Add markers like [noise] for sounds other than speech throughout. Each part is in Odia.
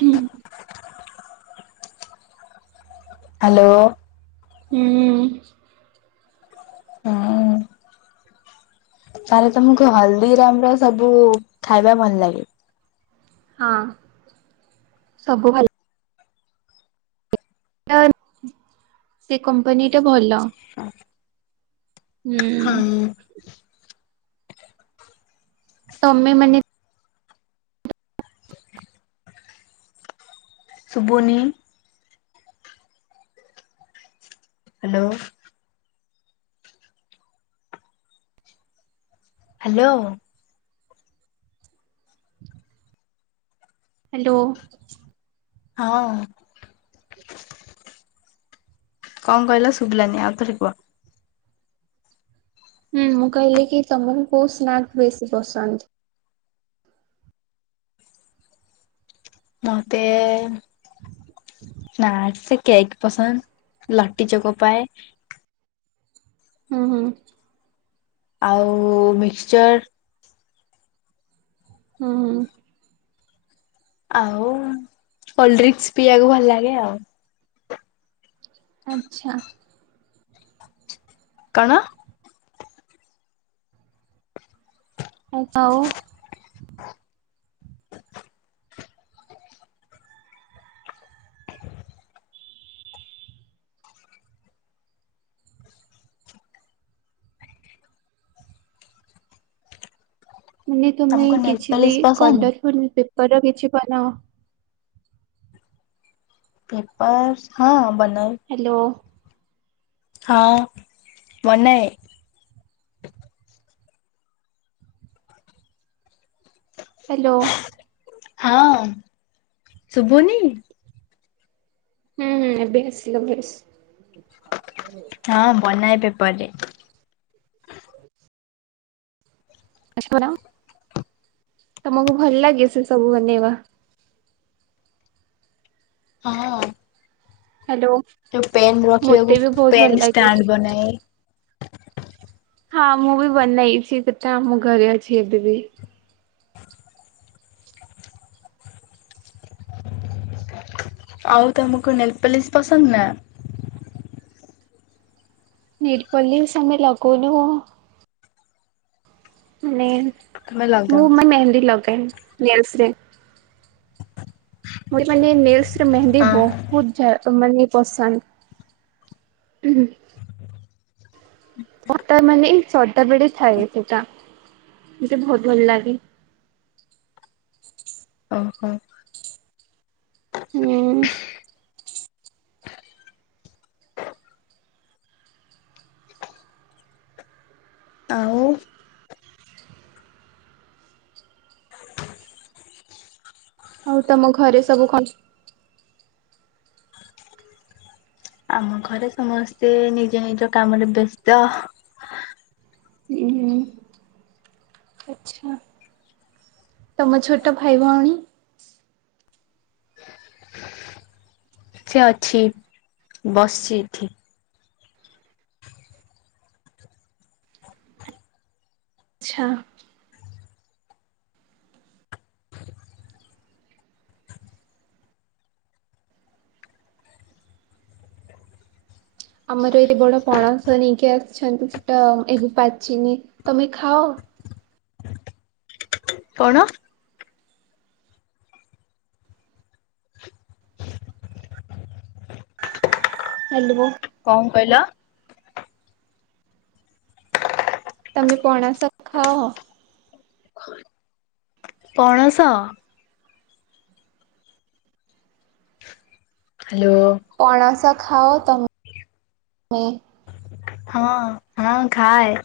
ହୁଁ ହ୍ୟାଲୋ। ହୁଁ। ହଁ। ତାହାଲେ ତମକୁ ହଳଦୀରାମର ସବୁ ଖାଇବା ଭଲ ଲାଗେ। ହଁ ସବୁ ଭଲ। ସେ କମ୍ପାନୀ ଟା ଭଲ। ହୁଁ। ହଁ ତମେ ମାନେ ସୁୁଭୁନି? ହ୍ୟାଲୋ। ହ୍ୟାଲୋ। ହ୍ୟାଲୋ। ହଁ। କଣ କହିଲ ଶୁଭିଲାନି ଆଉଥରେ କୁହ? ହୁଁ ମୁଁ କହିଲି କି ତମକୁ କୋଉ ସ୍ନାକ୍ ବେଶୀ ପସନ୍ଦ? ମତେ ନସିକ କେକ୍ ପସନ୍ଦ ଲଟି ଚୋକ ପାଏ। ହୁଁ, ହୁଁ। ଆଉ ମିକ୍ସଚର୍। ହୁଁ, ହୁଁ। ଆଉ କୋଲ୍ଡଡ୍ରିଙ୍କସ୍ ପିଇବାକୁ ଭଲ ଲାଗେ ଆଉ। ଆଚ୍ଛା। କଣ? ଏ ତଉ। ମାନେ ତୁମେ ତମକୁ କିଛି ବି ନେଲପଲିସ୍ ପସନ୍ଦ କଲରଫୁଲ୍ ପେପର ର କିଛି ବନାଅ? ପେପର୍ସ୍ ହଁ ବନ ହ୍ୟାଲୋ। ହଁ ବନାଏ। ହ୍ୟାଲୋ। ହଁ ଶୁଭୁନି। ହୁଁ ହୁଁ ଏବେ ଆସିଲା ଭଏସ। ହଁ ବନାଏ ପେପରରେ ଅଶପୁର ତମକୁ ଭଲ ଲାଗେ ସେ ସବୁ ବନେଇବା? ହଁ। ହ୍ୟାଲୋ ଯୋଉ ପେନ୍ ମତେ ରଖିବାକୁ ବି ବହୁତ ଭଲ ପେନ୍ ଲାଗେ। ଷ୍ଟାଣ୍ଡ ବନାଏ। ହଁ ମୁଁ ବି ବନେଇଛି କେତେମ ଘରେ ଅଛି ଏବେ ବି ଆଉ ତମକୁ ନେଲପଲିସ୍ ପସନ୍ଦ ନା? ନିରପଲ୍ଲିସ ଆମେ ଲଗୋଉନୁ। ମାନେ ତମେ ମୁଁ ଲଗାଅ? ମାନେ ମେହେନ୍ଦି ଲଗାଏ ନେଲ୍ସ ରେ। ମୋର୍ ମାନେ ନେଲ୍ସେ ରେ ମେହେନ୍ଦୀ ହଁ ବହୁତ ତ ମନି ପସନ୍ ଆତ ମାନେ ସଦାବେଳେ ଥାଏ ସେଟା। ମତେ ବହୁତ ଭଲ ଲାଗେ। ଓହୋ। ହଁ। ଆଉ ଆଉ ତମ ଘରେ ସବୁ କଣ? ଆମ ଘରେ ସମସ୍ତେ ନିଜ ନିଜ କାମରେ ବ୍ୟସ୍ତ। ହୁଁ ଆଚ୍ଛା ତମ ଛୋଟ ଭାଇ ଭଉଣୀ? ସେ ଅଛି ବସିଛି ଏଠି ଆଛା। ଆମର ଏତେ ବଡ ପଣସ ନେଇକି ଆସିଛନ୍ତି ସେଟା ଏବେ ପାଚିନି। ତମେ ଖାଅ? କଣ? ହେଲିବୁ କଣ କହିଲ? ତମେ ପଣାସ ଖାଅ? ପଣସ ହ୍ୟାଲୋ। ପଣାସ ଖାଅ ତମେ? ହଁ ହଁ ଖାଏ।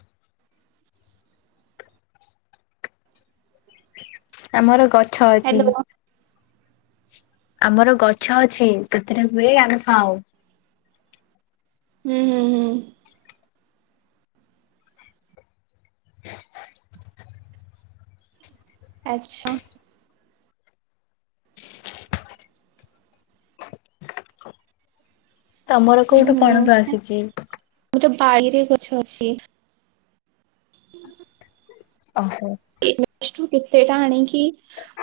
ଆମର ଗଛ ଅଛି। ହ୍ୟାଲୋ ଆମର ଗଛ ଅଛି ସେଥିରେ ହୁଏ ଆମେ ଖାଉ। ହୁଁ ହୁଁ ହୁଁ। ଆଚ୍ଛା ତମର ହୁଁ କୋଉଠୁ ପଣସ ହୁଁ ଆସିଛି? ମୁଁ ତ ବାହରେ ଗଛେ ଅଛି ଓହୋ ଏଠୁ କେତେଟା ଆଣିକି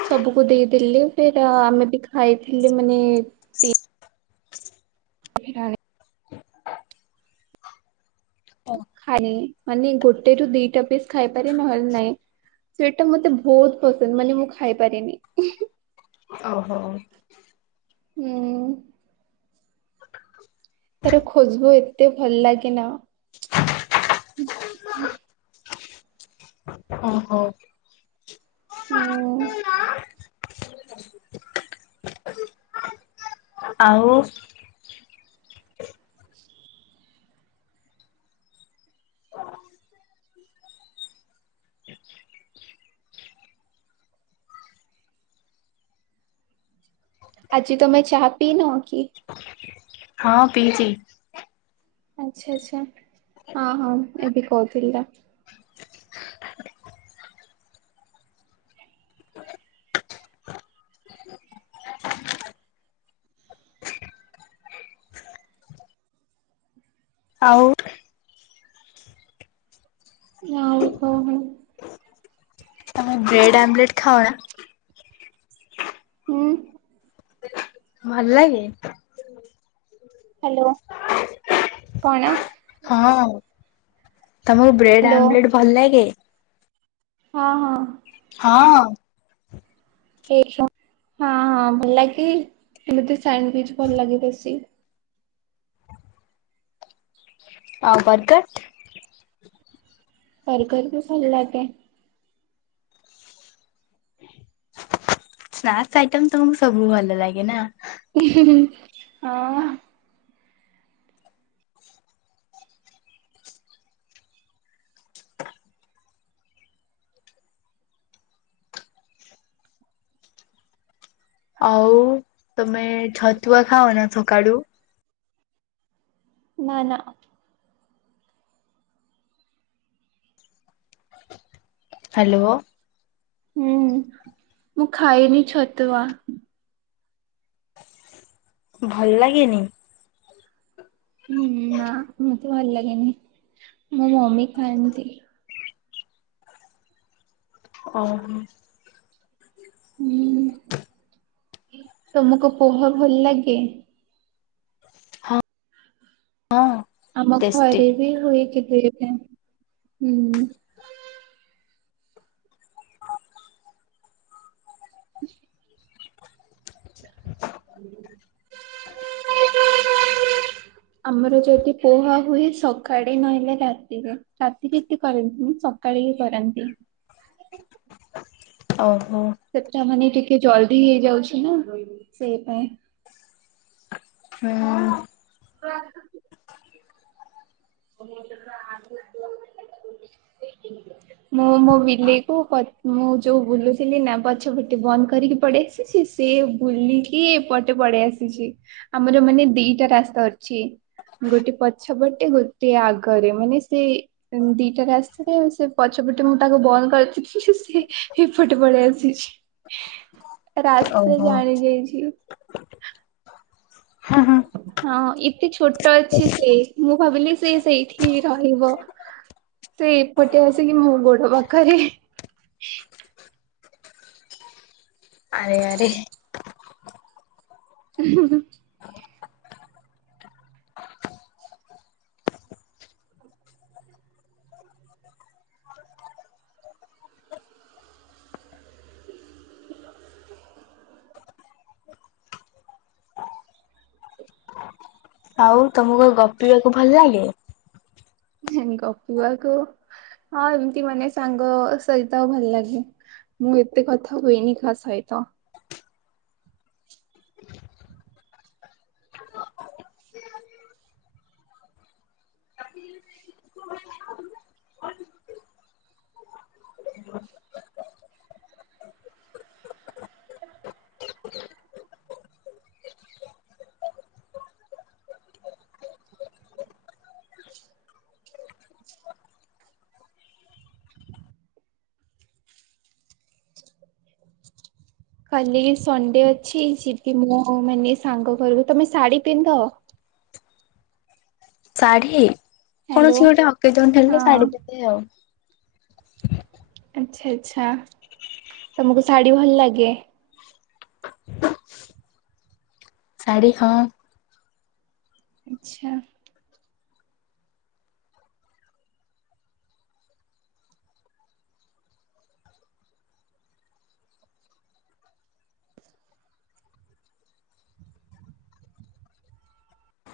ସବୁକୁ ଦେଇଦେଲେ ଫର ଆମେ ବି ଖାଇଥିଲୁ ମାନେ ଣ [unintelligible] ଖାଇ ମାନେ ଗୋଟେ ରୁ ଦିଟା ପିସ୍ ଖାଇପାରେ ନହେଲେ ନାଇଁ ସେଟ ଟା ମତେ ବହୁତ ପସନ୍ଦ ମାନେ ମୁଁ ଖାଇପାରିନି ଓହୋ ହୁଁ ତାର ଖୋଜିବୁ ଏତେ ଭଲ ଲାଗେ ନା ଓହୋ ହୁ ଆଉ [inaudible] ଆଜି ତମେ ଚା ପି ନ କିି ହଁ ପିଛି ଆଚଛା ଆଚଛା ହଁ ହଁ ଏବେ କହୁଥିଲି। ତ ଆଉ ଆଁଉ କହୋ ମୁଁ ବ୍ରେଡ଼୍ ଆମ୍ଲେଟ୍ ଖାାଉଣା ହୁଁ ଭଲ ଲାଗେ ହ୍ୟାଲୋ କଣ ତମର ବ୍ରେଡ ହ୍ୟାଲୋ ଆମଲେଟ୍ ଭଲ ଲାଗେ ହଁ ହଁ ହଁ ଏଇ ସମ [unintelligible] ହଁ ହଁ ଭଲ ଲାଗେ ମତେ ସଣ୍ଡୁଇଚ ଭଲ ଲାଗେ ବେଶୀ ଆଉ ବର୍ଗର କରି କରି ପସନ୍ଦ ଲାଗେ ସ୍ନାକ୍ସ ଆଇଟମ ତମକୁ ସବୁ ଭଲ ଲାଗେ ନା ହଁ ଆଉ ତମେ ଛତୁଆ ଖାଅ ନା ସକାଳୁ ନା ନା ହ୍ୟାଲୋ ହୁଁ ମୁଁ ଖାଏନି ଛତୁଆ ଭଲ ଲାଗେନି ହୁଁ ନା ମତେ ଭଲ ଲାଗେନି ମୋ ମମି ଖାଆନ୍ତି ଓହୋ ହୁଁ ତମକୁ ପୋହ ଭଲ ଲାଗେ ହଁ ଆମ ଟେଷ୍ଟି। ଘରେ ବି ହୁଏକିୁ କେବେ ହୁଁ ହ [inaudible] [inaudible] [inaudible] [inaudible] ଆମର ଯଦି ପୋହା ହୁଏ ସକାଳେ ନହେଲେ ରାତିରେ ରାତି କେତେ କରନ୍ତିନି ସକାଳେ କିଏ କରନ୍ତି ଓଃ ସେଟ ମାନେ ଟିକେ ଜଲଦି ହେଇଯାଉଛି ନା ସେଇ ପାଇଁ ହ [unintelligible] [unintelligible] [inaudible] ମୁଁ ମୋ ବିଲେଇକୁ ମୁଁ ଯୋଉ ବୁଲୁଥିଲି ନା ପଛ ପଟେ ବନ୍ଦ କରିକି ପଡେ ସେ ଆସି ସେ ବୁଲିକି ପଟେ ପଳେଇ ଆସିଛି ଆମର ମାନେ ଦିଟା ରାସ୍ତା ଅଛି ଗୋଟେ ପଛପଟେ ଗୋଟେ ଗୋଟେ ଆଗରେ ମାନେ ସେ ଦିଟା ରାସ୍ତାରେ ସେ ପଛପଟେ ମୁଁ ତାକୁ ବନ୍ଦ କରିଥିଲି ସେ ଏପଟେ ପଳେଇ ଆସିଛି। [inaudible] ରାସ୍ତା ଓହୋ। ଜାଣି ଯାଇଛି ହୁଁ ହୁଁ। ହଁ ଏତେ ଛୋଟ ଅଛି ସେ ମୁଁ ମୁଁ ଭାବିଲି ସେ ସେଇଠିି ରହିବ। ସେ ଏପଟେ ଆସିକି ମୋ ଗୋଡ ପାଖରେ। ଆରେ ଆରେ ହୁଁ। ଆଉ ତମକୁ ଗପିବାକୁ ଭଲ ଲାଗେ? ଗପିବାକୁ ହଁ ଏମିତି ମାନେ ସାଙ୍ଗ ସହିତ ଆଉ ଭଲ ଲାଗେ। ମୁଁ ଏତେ କଥା ହୁଏନି କାହା ସହିତ। କାଲି ସନଣ୍ଡେ ଅଛି ଯିବି ମୁଁ ମାନେ ସାଙ୍ଗ ଘରକୁ ତମେ ଶାଢୀ ପିନ୍ଧ? ହଁ [inaudible] ଶାଢୀ ହ୍ୟାଲୋ କୌଣସି ଗୋଟେ ଅକେଜନ ହେଲେ ହଁ ଶାଢୀ ପିନ୍ଧେ ଆଉ ଆଚ୍ଛା ଆଚ୍ଛା ତମକୁ ଶାଢୀ ଭଲ ଲାଗେ? ଶାଢ଼ୀ ହଁ। ଆଚ୍ଛା।